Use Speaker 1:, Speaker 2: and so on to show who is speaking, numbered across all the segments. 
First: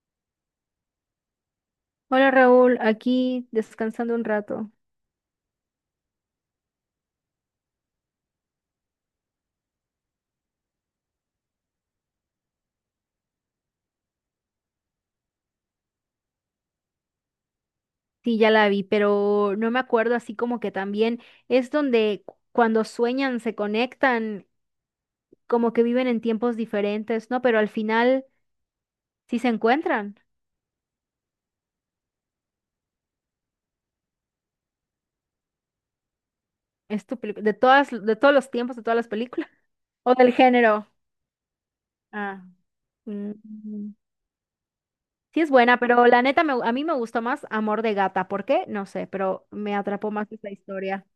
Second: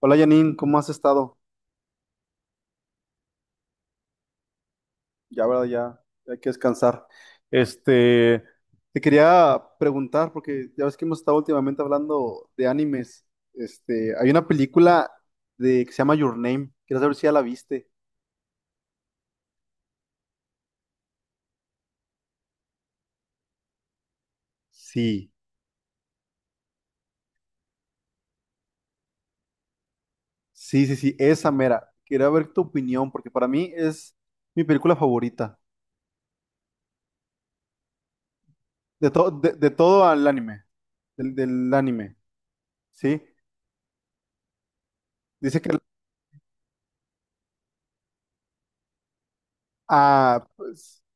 Speaker 1: Hola Janine, ¿cómo has estado?
Speaker 2: Hola Raúl, aquí descansando un rato.
Speaker 1: Ya, verdad, ya, ya hay que descansar. Este, Te quería preguntar, porque ya ves que hemos estado últimamente hablando de animes. Hay una película que se llama Your Name. Quiero saber si ya la viste.
Speaker 2: Sí, ya la vi, pero no me acuerdo así como que también es donde cuando sueñan se conectan,
Speaker 1: Sí,
Speaker 2: como que viven en tiempos diferentes, ¿no? Pero al final sí se encuentran.
Speaker 1: sí, sí, sí, esa mera. Quería ver tu opinión, porque para mí es mi película favorita.
Speaker 2: Es de todas, de todos los tiempos, de todas las
Speaker 1: De, todo
Speaker 2: películas.
Speaker 1: de, de todo
Speaker 2: O
Speaker 1: el
Speaker 2: del
Speaker 1: anime.
Speaker 2: género.
Speaker 1: Del anime,
Speaker 2: Ah.
Speaker 1: ¿sí?
Speaker 2: mm, mm. Sí es
Speaker 1: Dice que.
Speaker 2: buena, pero la neta a mí me gustó más Amor de Gata. ¿Por qué? No sé, pero me atrapó más esa
Speaker 1: Pues,
Speaker 2: historia.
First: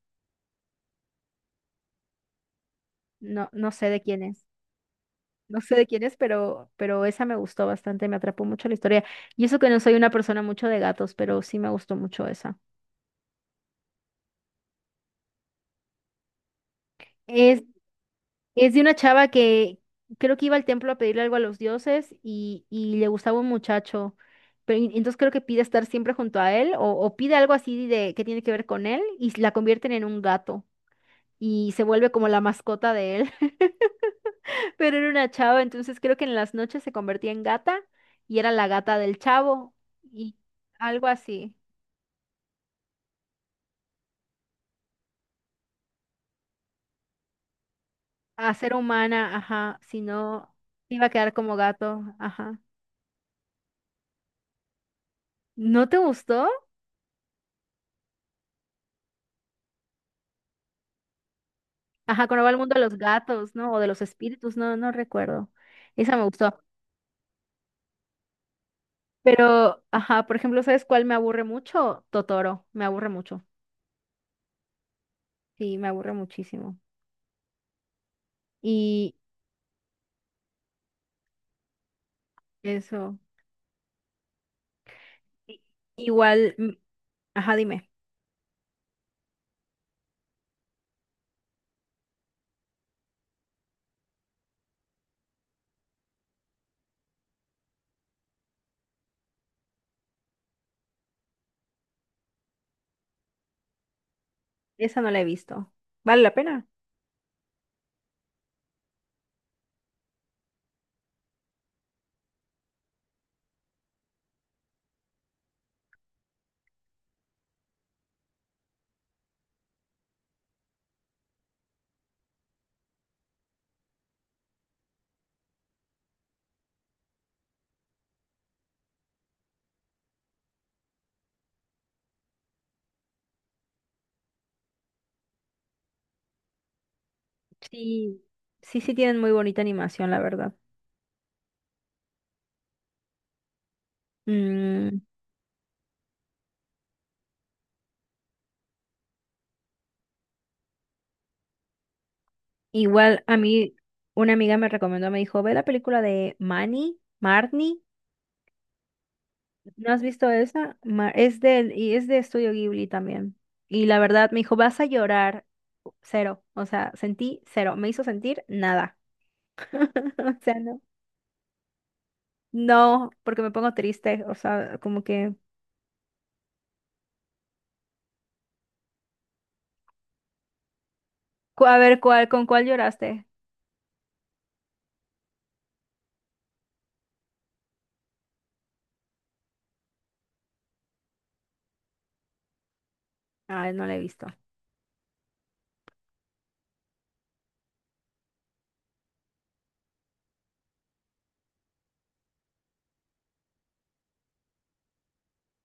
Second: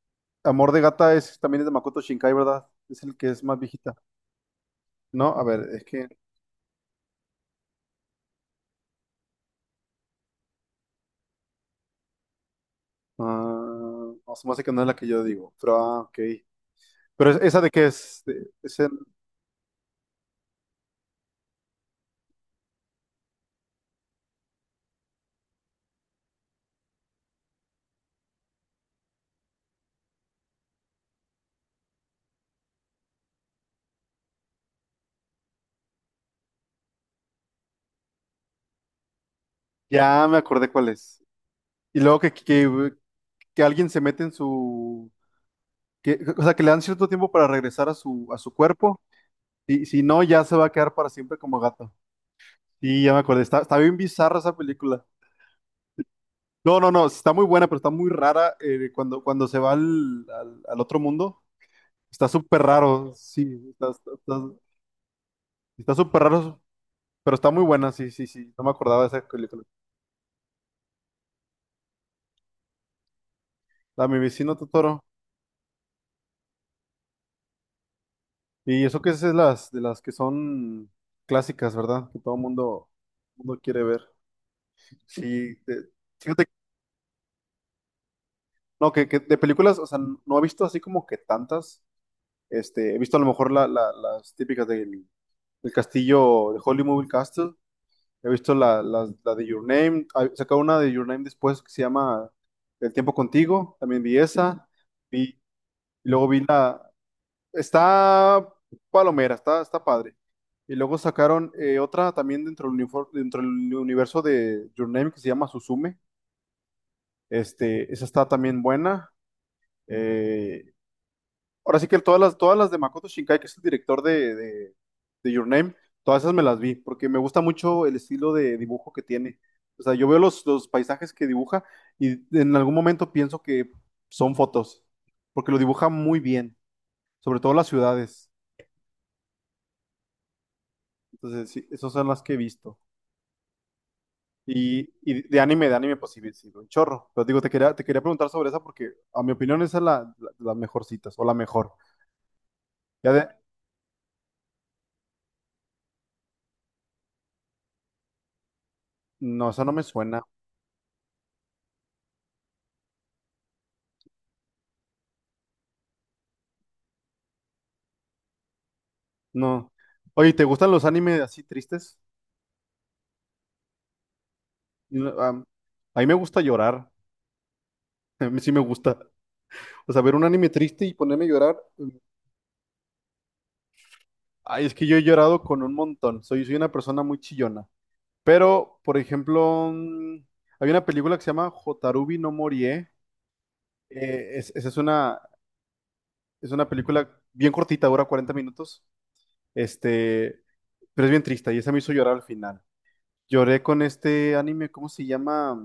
Speaker 1: Amor de Gata es, también es de Makoto Shinkai, ¿verdad? Es el que es
Speaker 2: No,
Speaker 1: más
Speaker 2: no sé
Speaker 1: viejita.
Speaker 2: de quién es.
Speaker 1: No, a
Speaker 2: No
Speaker 1: ver,
Speaker 2: sé
Speaker 1: es
Speaker 2: de quién
Speaker 1: que.
Speaker 2: es, pero esa me gustó bastante, me atrapó mucho la historia. Y eso que no soy una persona mucho de gatos, pero sí me gustó mucho esa.
Speaker 1: Ah, no, se me hace que no es la que yo digo, pero ah, ok. Pero esa
Speaker 2: Es,
Speaker 1: de qué es.
Speaker 2: es de una chava que creo que iba al templo a pedirle algo a los dioses y le gustaba un muchacho. Pero entonces creo que pide estar siempre junto a él o pide algo así de que tiene que ver con él y la convierten en un gato y se vuelve como la mascota de él. Pero era una chava, entonces creo que en las noches se convertía en gata y era la gata del chavo
Speaker 1: Ya me
Speaker 2: y
Speaker 1: acordé cuál
Speaker 2: algo
Speaker 1: es.
Speaker 2: así.
Speaker 1: Y luego que alguien se mete en su. Que, o sea, que le dan cierto tiempo para regresar a su
Speaker 2: A ser
Speaker 1: cuerpo.
Speaker 2: humana, ajá,
Speaker 1: Y
Speaker 2: si
Speaker 1: si no, ya
Speaker 2: no,
Speaker 1: se va a quedar
Speaker 2: iba
Speaker 1: para
Speaker 2: a quedar
Speaker 1: siempre
Speaker 2: como
Speaker 1: como gato.
Speaker 2: gato, ajá.
Speaker 1: Sí, ya me acordé. Está bien bizarra esa película.
Speaker 2: ¿No te gustó?
Speaker 1: No, no, no, está muy buena, pero está muy rara cuando se va al otro mundo.
Speaker 2: Ajá,
Speaker 1: Está
Speaker 2: cuando va al
Speaker 1: súper
Speaker 2: mundo de los
Speaker 1: raro,
Speaker 2: gatos,
Speaker 1: sí,
Speaker 2: ¿no? O de
Speaker 1: está,
Speaker 2: los
Speaker 1: está, está-
Speaker 2: espíritus, no, no recuerdo.
Speaker 1: está
Speaker 2: Esa
Speaker 1: súper
Speaker 2: me gustó.
Speaker 1: raro, pero está muy buena, sí, sí, sí, no me acordaba de esa película.
Speaker 2: Pero, ajá, por ejemplo, ¿sabes cuál me aburre mucho? Totoro, me aburre mucho.
Speaker 1: La de Mi vecino Totoro.
Speaker 2: Sí, me aburre muchísimo.
Speaker 1: Y eso que
Speaker 2: Y
Speaker 1: es de las que son clásicas, ¿verdad? Que todo mundo,
Speaker 2: eso.
Speaker 1: mundo quiere ver. Sí,
Speaker 2: i-
Speaker 1: de- fíjate,
Speaker 2: Igual, ajá, dime,
Speaker 1: no, que de películas, o sea, no he visto así como que tantas. He visto a lo mejor las típicas del castillo de Holy Castle. He visto la de Your Name. Sacó una de Your Name después que se llama El tiempo contigo. También vi esa.
Speaker 2: esa no la he
Speaker 1: Vi,
Speaker 2: visto.
Speaker 1: y
Speaker 2: ¿Vale
Speaker 1: luego
Speaker 2: la
Speaker 1: vi
Speaker 2: pena?
Speaker 1: la. Está palomera, está padre. Y luego sacaron otra también dentro dentro del universo de Your Name que se llama Suzume. Esa está también buena. Eh, Ahora sí que todas las de Makoto Shinkai, que es el director de Your Name, todas esas me las vi, porque me gusta mucho el estilo de dibujo que tiene. O sea, yo veo los paisajes que dibuja y en algún momento pienso que son fotos, porque lo dibuja muy bien, sobre todo las
Speaker 2: Sí,
Speaker 1: ciudades.
Speaker 2: sí, sí tienen muy bonita animación, la verdad.
Speaker 1: Entonces, sí, esas son las que he visto. Y,
Speaker 2: Mm.
Speaker 1: y de anime, pues sí, sí, un chorro. Pero digo, te quería preguntar sobre esa porque, a mi opinión, esa es las mejorcitas, o la mejor. Ya
Speaker 2: Igual
Speaker 1: de,
Speaker 2: a mí una amiga me recomendó, me dijo, ve la película de Manny, Marnie,
Speaker 1: no, esa no me
Speaker 2: ¿no has
Speaker 1: suena.
Speaker 2: visto esa? Es del, y es de Estudio Ghibli también. Y la verdad me dijo, vas a llorar cero, o sea, sentí cero, me hizo sentir nada.
Speaker 1: No. Oye,
Speaker 2: O
Speaker 1: ¿te
Speaker 2: sea,
Speaker 1: gustan
Speaker 2: no.
Speaker 1: los animes así tristes?
Speaker 2: No, porque me pongo triste, o sea, como
Speaker 1: No,
Speaker 2: que,
Speaker 1: a mí me gusta llorar. A mí sí me gusta. O sea, ver un anime triste y ponerme a llorar.
Speaker 2: a ver, ¿cuál, con cuál lloraste?
Speaker 1: Ay, es que yo he llorado con un montón. Soy una persona muy chillona. Pero, por ejemplo, hay una película que se llama Hotarubi no Morie.
Speaker 2: Ay, no la he visto.
Speaker 1: Esa es una película bien cortita, dura 40 minutos. Este, pero es bien triste y esa me hizo llorar al final. Lloré con este anime, ¿cómo se llama?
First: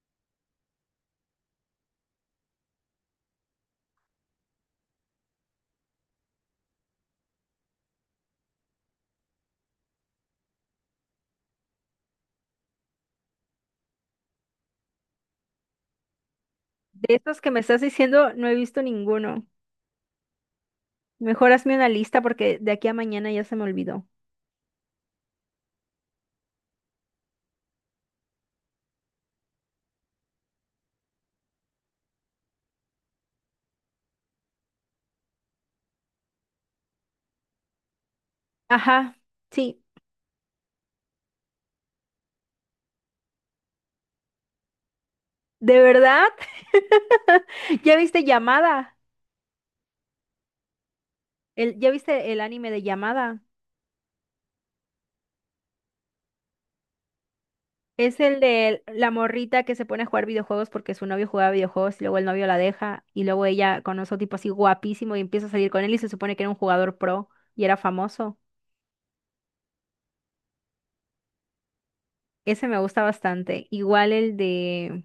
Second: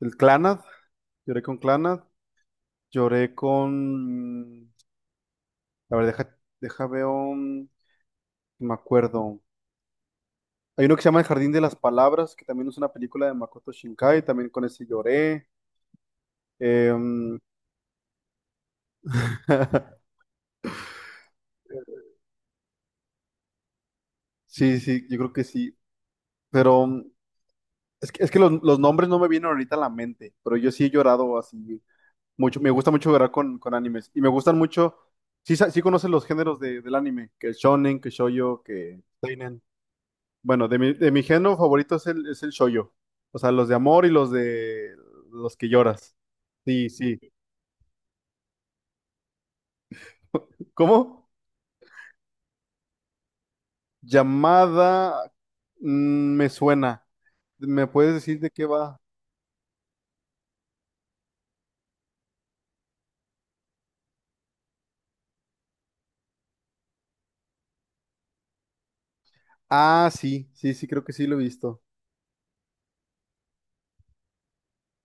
Speaker 1: El Clannad. Lloré con Clannad. Lloré con. A ver, deja veo. Me acuerdo. Hay uno que se llama El Jardín de las Palabras, que también es una película de Makoto Shinkai, también con ese lloré.
Speaker 2: De
Speaker 1: Em,
Speaker 2: estos que me estás diciendo, no he visto ninguno. Mejor hazme una lista porque de aquí a mañana ya se me olvidó.
Speaker 1: sí, sí, yo creo que sí. Pero es que, los nombres no me vienen ahorita a la mente, pero yo sí he llorado así mucho. Me gusta mucho llorar con animes. Y me gustan mucho. Sí, sí conoces los géneros del anime, que es shonen, que shoujo, que
Speaker 2: Ajá,
Speaker 1: seinen.
Speaker 2: sí.
Speaker 1: Bueno, de mi género favorito es el shoujo. O sea, los de amor y los de los que
Speaker 2: ¿De
Speaker 1: lloras.
Speaker 2: verdad?
Speaker 1: Sí, sí.
Speaker 2: ¿Ya viste Llamada?
Speaker 1: ¿Cómo?
Speaker 2: El, ¿ya viste el anime de Llamada?
Speaker 1: Llamada, me suena. ¿Me puedes
Speaker 2: Es
Speaker 1: decir
Speaker 2: el
Speaker 1: de qué
Speaker 2: de
Speaker 1: va?
Speaker 2: la morrita que se pone a jugar videojuegos porque su novio jugaba videojuegos y luego el novio la deja y luego ella conoce a un tipo así guapísimo y empieza a salir con él y se supone que era un jugador pro y era famoso.
Speaker 1: Ah, sí, sí, sí, creo que sí lo he visto.
Speaker 2: Ese me gusta bastante. Igual el de...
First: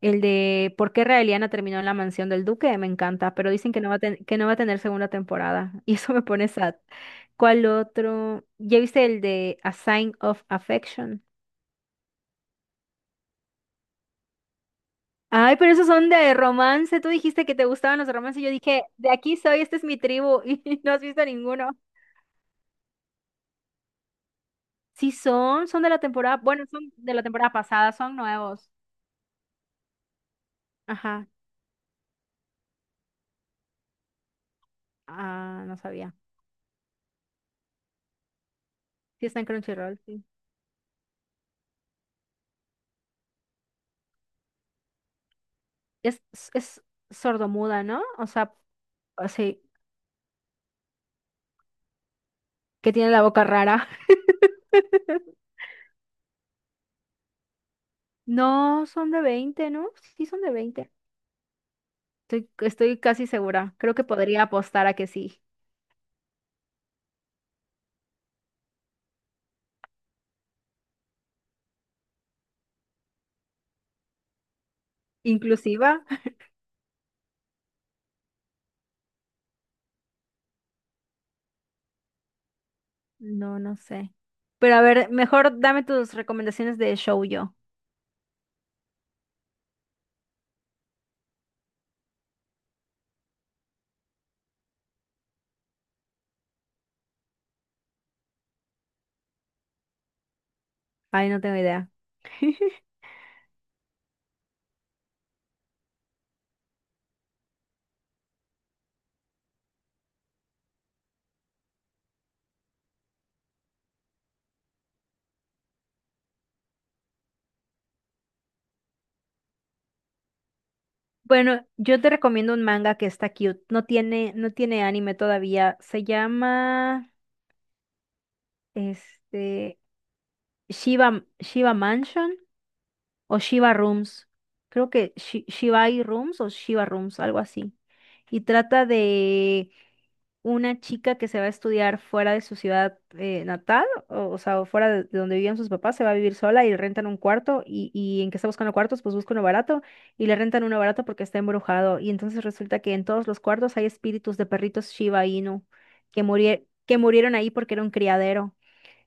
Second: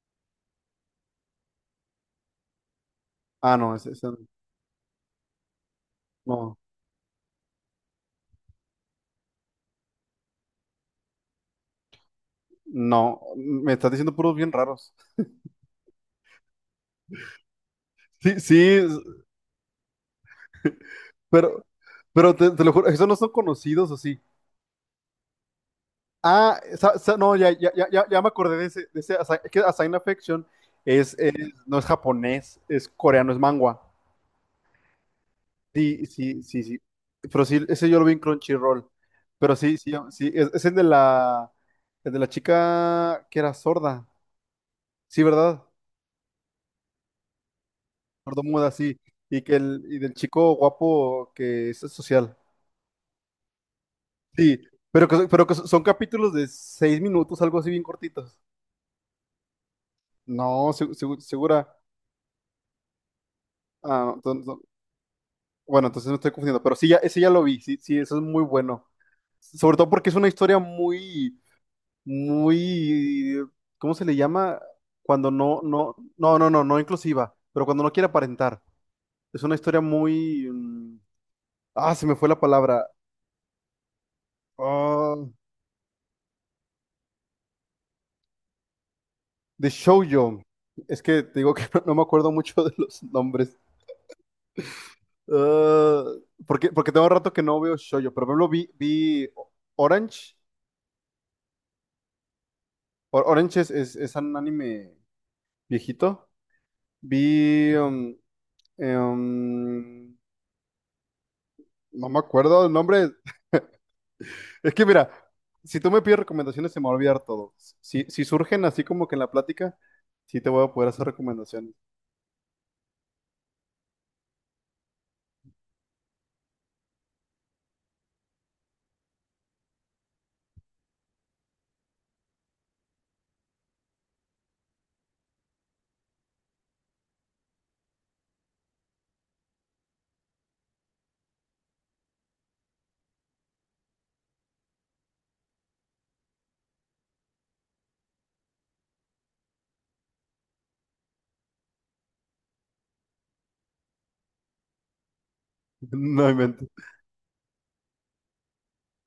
Speaker 2: El de ¿Por qué Raeliana terminó en la mansión del duque? Me encanta, pero
Speaker 1: Ah,
Speaker 2: dicen
Speaker 1: no,
Speaker 2: que no va a, que no va a tener segunda temporada. Y eso me pone
Speaker 1: no,
Speaker 2: sad. ¿Cuál otro? ¿Ya viste el de A Sign of Affection?
Speaker 1: no, me estás diciendo puros bien raros.
Speaker 2: Ay, pero esos son de romance. Tú dijiste que te gustaban los
Speaker 1: Sí,
Speaker 2: romances. Yo
Speaker 1: sí,
Speaker 2: dije, de aquí soy, esta es mi tribu. Y no has visto
Speaker 1: pero,
Speaker 2: ninguno.
Speaker 1: pero te lo juro, esos no son conocidos o sí.
Speaker 2: Sí son, son de la temporada,
Speaker 1: Ah,
Speaker 2: bueno, son de la
Speaker 1: no, ya,
Speaker 2: temporada
Speaker 1: ya, ya,
Speaker 2: pasada,
Speaker 1: ya
Speaker 2: son
Speaker 1: ya me acordé de
Speaker 2: nuevos.
Speaker 1: ese, de ese es que Asign Affection es,
Speaker 2: Ajá.
Speaker 1: es- no es japonés, es coreano, es manhwa.
Speaker 2: Ah, no
Speaker 1: Sí,
Speaker 2: sabía.
Speaker 1: sí, sí, sí. Pero sí, ese yo lo vi en Crunchyroll.
Speaker 2: Sí está en
Speaker 1: Pero sí, sí,
Speaker 2: Crunchyroll, sí.
Speaker 1: sí, es el de la chica que era sorda. Sí, ¿verdad?
Speaker 2: Es sordomuda, ¿no? O sea,
Speaker 1: Sordomuda, sí. Y del chico guapo que es social.
Speaker 2: que tiene la boca rara.
Speaker 1: Sí, pero que, pero que son capítulos de 6 minutos, algo así bien cortitos.
Speaker 2: No, son de 20, ¿no? Sí, son de
Speaker 1: No,
Speaker 2: 20.
Speaker 1: segura.
Speaker 2: Estoy, estoy casi segura. Creo que
Speaker 1: Ah, no, no,
Speaker 2: podría
Speaker 1: no.
Speaker 2: apostar a que sí.
Speaker 1: Bueno, entonces no estoy confundiendo, pero sí, ya, ese ya lo vi, sí, sí, eso es muy bueno. Sobre todo porque es una historia muy, muy, ¿cómo se le llama? Cuando no, no,
Speaker 2: ¿Inclusiva?
Speaker 1: no, no, no, no inclusiva, pero cuando no quiere aparentar. Es una historia muy, se me fue la palabra,
Speaker 2: No, no sé. Pero a ver,
Speaker 1: ah,
Speaker 2: mejor dame tus recomendaciones de shoujo.
Speaker 1: de shoujo. Es que te digo que no, no me acuerdo mucho de los nombres. Ah, porque tengo rato que no veo shoujo, pero por ejemplo vi Orange.
Speaker 2: Ay, no tengo idea.
Speaker 1: Orange es un anime viejito. Vi, um, eh, um, no me acuerdo el nombre. Es que mira, si tú me pides recomendaciones se me va a olvidar todo. Si, si surgen así como que en la plática, sí te voy a poder hacer
Speaker 2: Bueno,
Speaker 1: recomendaciones.
Speaker 2: yo te recomiendo un manga que está cute. No tiene, no tiene anime todavía. Se llama, este, Shiba, Shiba Mansion. O Shiva Rooms. Creo que Shibai Rooms o Shiva Rooms, algo así. Y trata de una chica que se va a estudiar fuera de su ciudad natal, o sea, o fuera de donde vivían sus papás, se va a vivir sola y le rentan un cuarto y en que está buscando cuartos, pues busca uno barato y le rentan uno barato porque está embrujado. Y entonces resulta que en todos los cuartos hay espíritus de perritos Shiba Inu que
Speaker 1: No inventes.
Speaker 2: que murieron ahí porque era un criadero.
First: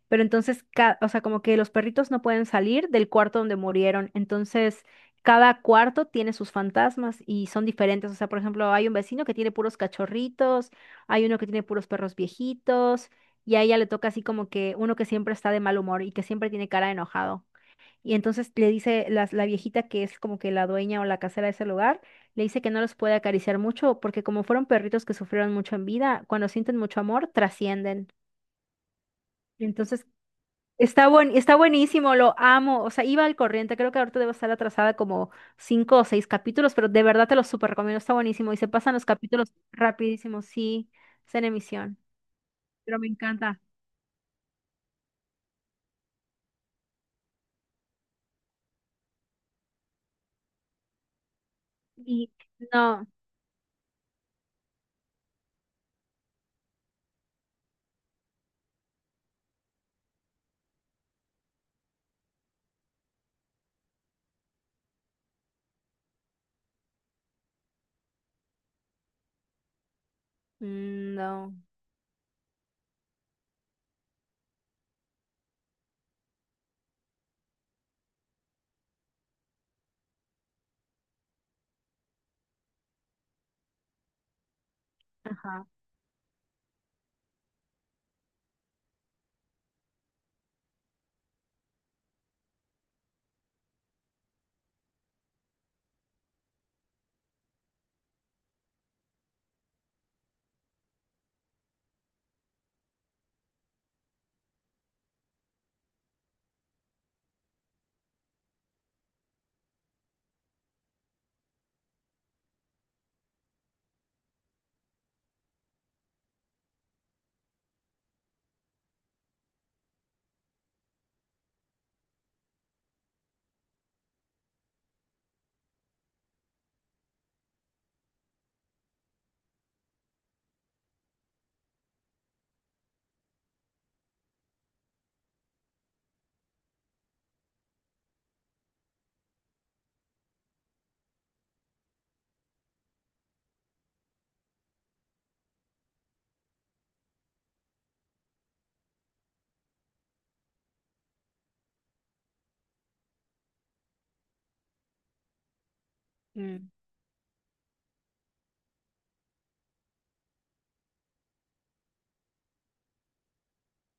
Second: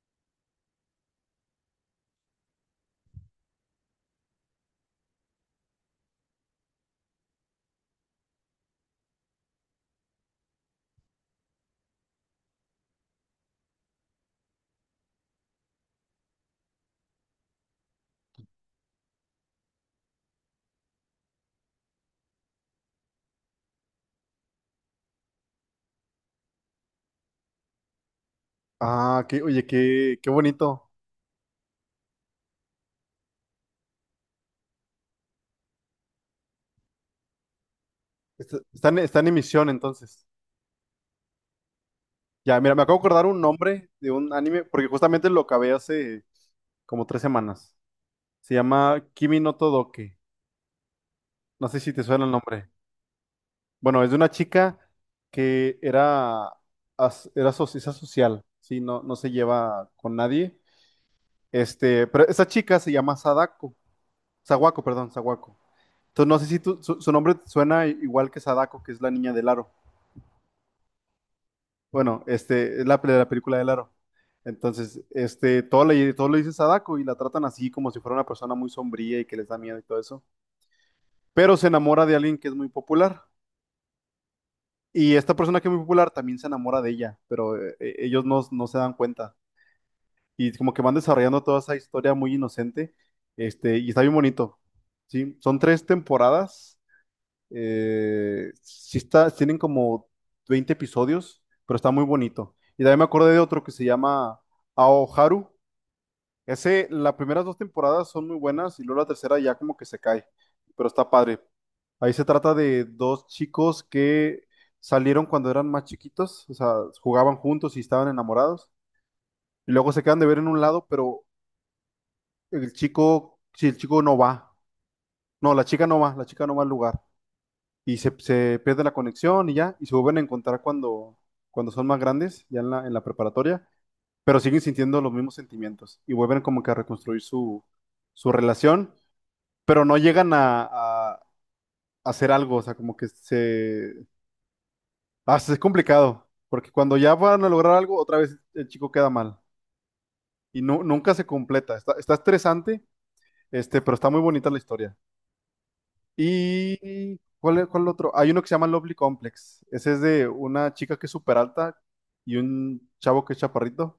Speaker 2: Pero entonces, o sea, como que los perritos no pueden salir del cuarto donde murieron. Entonces, cada cuarto tiene sus fantasmas y son diferentes. O sea, por ejemplo, hay un vecino que tiene puros cachorritos, hay uno que tiene puros perros viejitos, y a ella le toca así como que uno que siempre está de mal humor y que siempre tiene cara de enojado. Y entonces le dice la, la viejita que es como que la dueña o la casera de ese lugar, le dice que no los puede acariciar mucho porque como fueron perritos que sufrieron mucho en vida, cuando sienten mucho amor, trascienden.
Speaker 1: Ah,
Speaker 2: Y
Speaker 1: oye,
Speaker 2: entonces
Speaker 1: qué bonito.
Speaker 2: está está buenísimo, lo amo. O sea, iba al corriente. Creo que ahorita debo estar atrasada como 5 o 6 capítulos, pero de verdad te lo súper recomiendo. Está buenísimo y
Speaker 1: Está,
Speaker 2: se
Speaker 1: está
Speaker 2: pasan
Speaker 1: en,
Speaker 2: los
Speaker 1: está en
Speaker 2: capítulos
Speaker 1: emisión entonces.
Speaker 2: rapidísimo. Sí, está en emisión,
Speaker 1: Ya, mira, me acabo
Speaker 2: pero
Speaker 1: de
Speaker 2: me
Speaker 1: acordar un
Speaker 2: encanta.
Speaker 1: nombre de un anime, porque justamente lo acabé hace como 3 semanas. Se llama Kimi no Todoke. No sé si te suena el
Speaker 2: Y
Speaker 1: nombre.
Speaker 2: no,
Speaker 1: Bueno, es de una chica que era, era socializa social, sí, no, no se lleva con nadie. Pero esa chica se llama Sadako, Sawako, perdón, Sawako. Entonces no sé si su nombre suena igual que Sadako, que es la niña del aro.
Speaker 2: mm, no,
Speaker 1: Bueno, la película del aro. Entonces, todo le dice Sadako y la tratan así como si fuera una persona muy sombría y que les da miedo y todo eso. Pero se enamora de alguien que es muy popular. Y esta persona
Speaker 2: ajá,
Speaker 1: que es muy popular también se enamora de ella, pero ellos no, no se dan cuenta. Y como que van desarrollando toda esa historia muy inocente, y está bien bonito. Sí, son 3 temporadas. Sí tienen como 20 episodios, pero está muy bonito. Y también me acordé de otro que se llama Aoharu. Ese, las primeras 2 temporadas son muy buenas y luego la tercera ya como que se cae, pero está padre. Ahí se trata de dos chicos que salieron cuando eran más chiquitos, o sea, jugaban juntos y estaban enamorados, y luego se quedan de ver en un lado, pero el chico, si el chico no va, no, la chica no va, la chica no va al lugar, y se pierde la conexión y ya, y se vuelven a encontrar cuando son más grandes, ya en la preparatoria, pero siguen sintiendo los mismos sentimientos y vuelven como que a reconstruir su relación. Pero no llegan a, a hacer algo, o sea, como que se. Ah, es complicado, porque cuando ya van a lograr algo, otra vez el chico queda mal y nunca se completa. Está estresante, pero está muy bonita la historia.
Speaker 2: mm,
Speaker 1: ¿Y cuál otro? Hay uno que se llama Lovely Complex. Ese es de una chica que es súper alta y un chavo que es chaparrito,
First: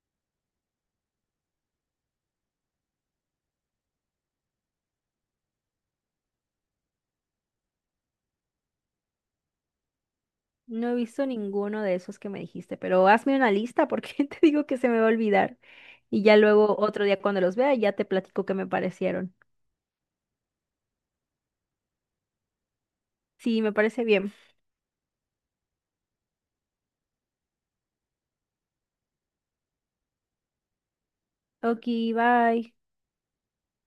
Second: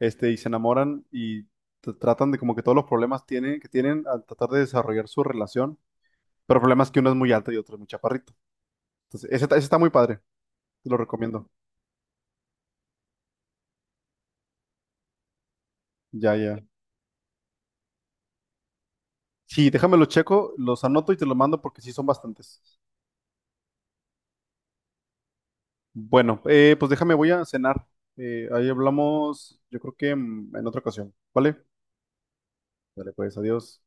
Speaker 1: y se enamoran y tratan de como que todos los problemas tienen, que tienen al tratar de desarrollar su relación, pero el problema es que uno es muy alto y otro es muy chaparrito. Entonces, ese está muy padre, te
Speaker 2: no he
Speaker 1: lo
Speaker 2: visto
Speaker 1: recomiendo.
Speaker 2: ninguno de esos que me dijiste, pero hazme una lista porque te digo que se me va a olvidar. Y
Speaker 1: Ya,
Speaker 2: ya
Speaker 1: ya.
Speaker 2: luego otro día cuando los vea ya te platico qué me parecieron.
Speaker 1: Sí, déjame lo checo, los anoto y te lo mando porque sí son bastantes.
Speaker 2: Sí, me parece bien.
Speaker 1: Bueno, pues déjame, voy a cenar. Ahí hablamos, yo creo que en otra ocasión, ¿vale?
Speaker 2: Ok, bye.
Speaker 1: Dale, pues, adiós.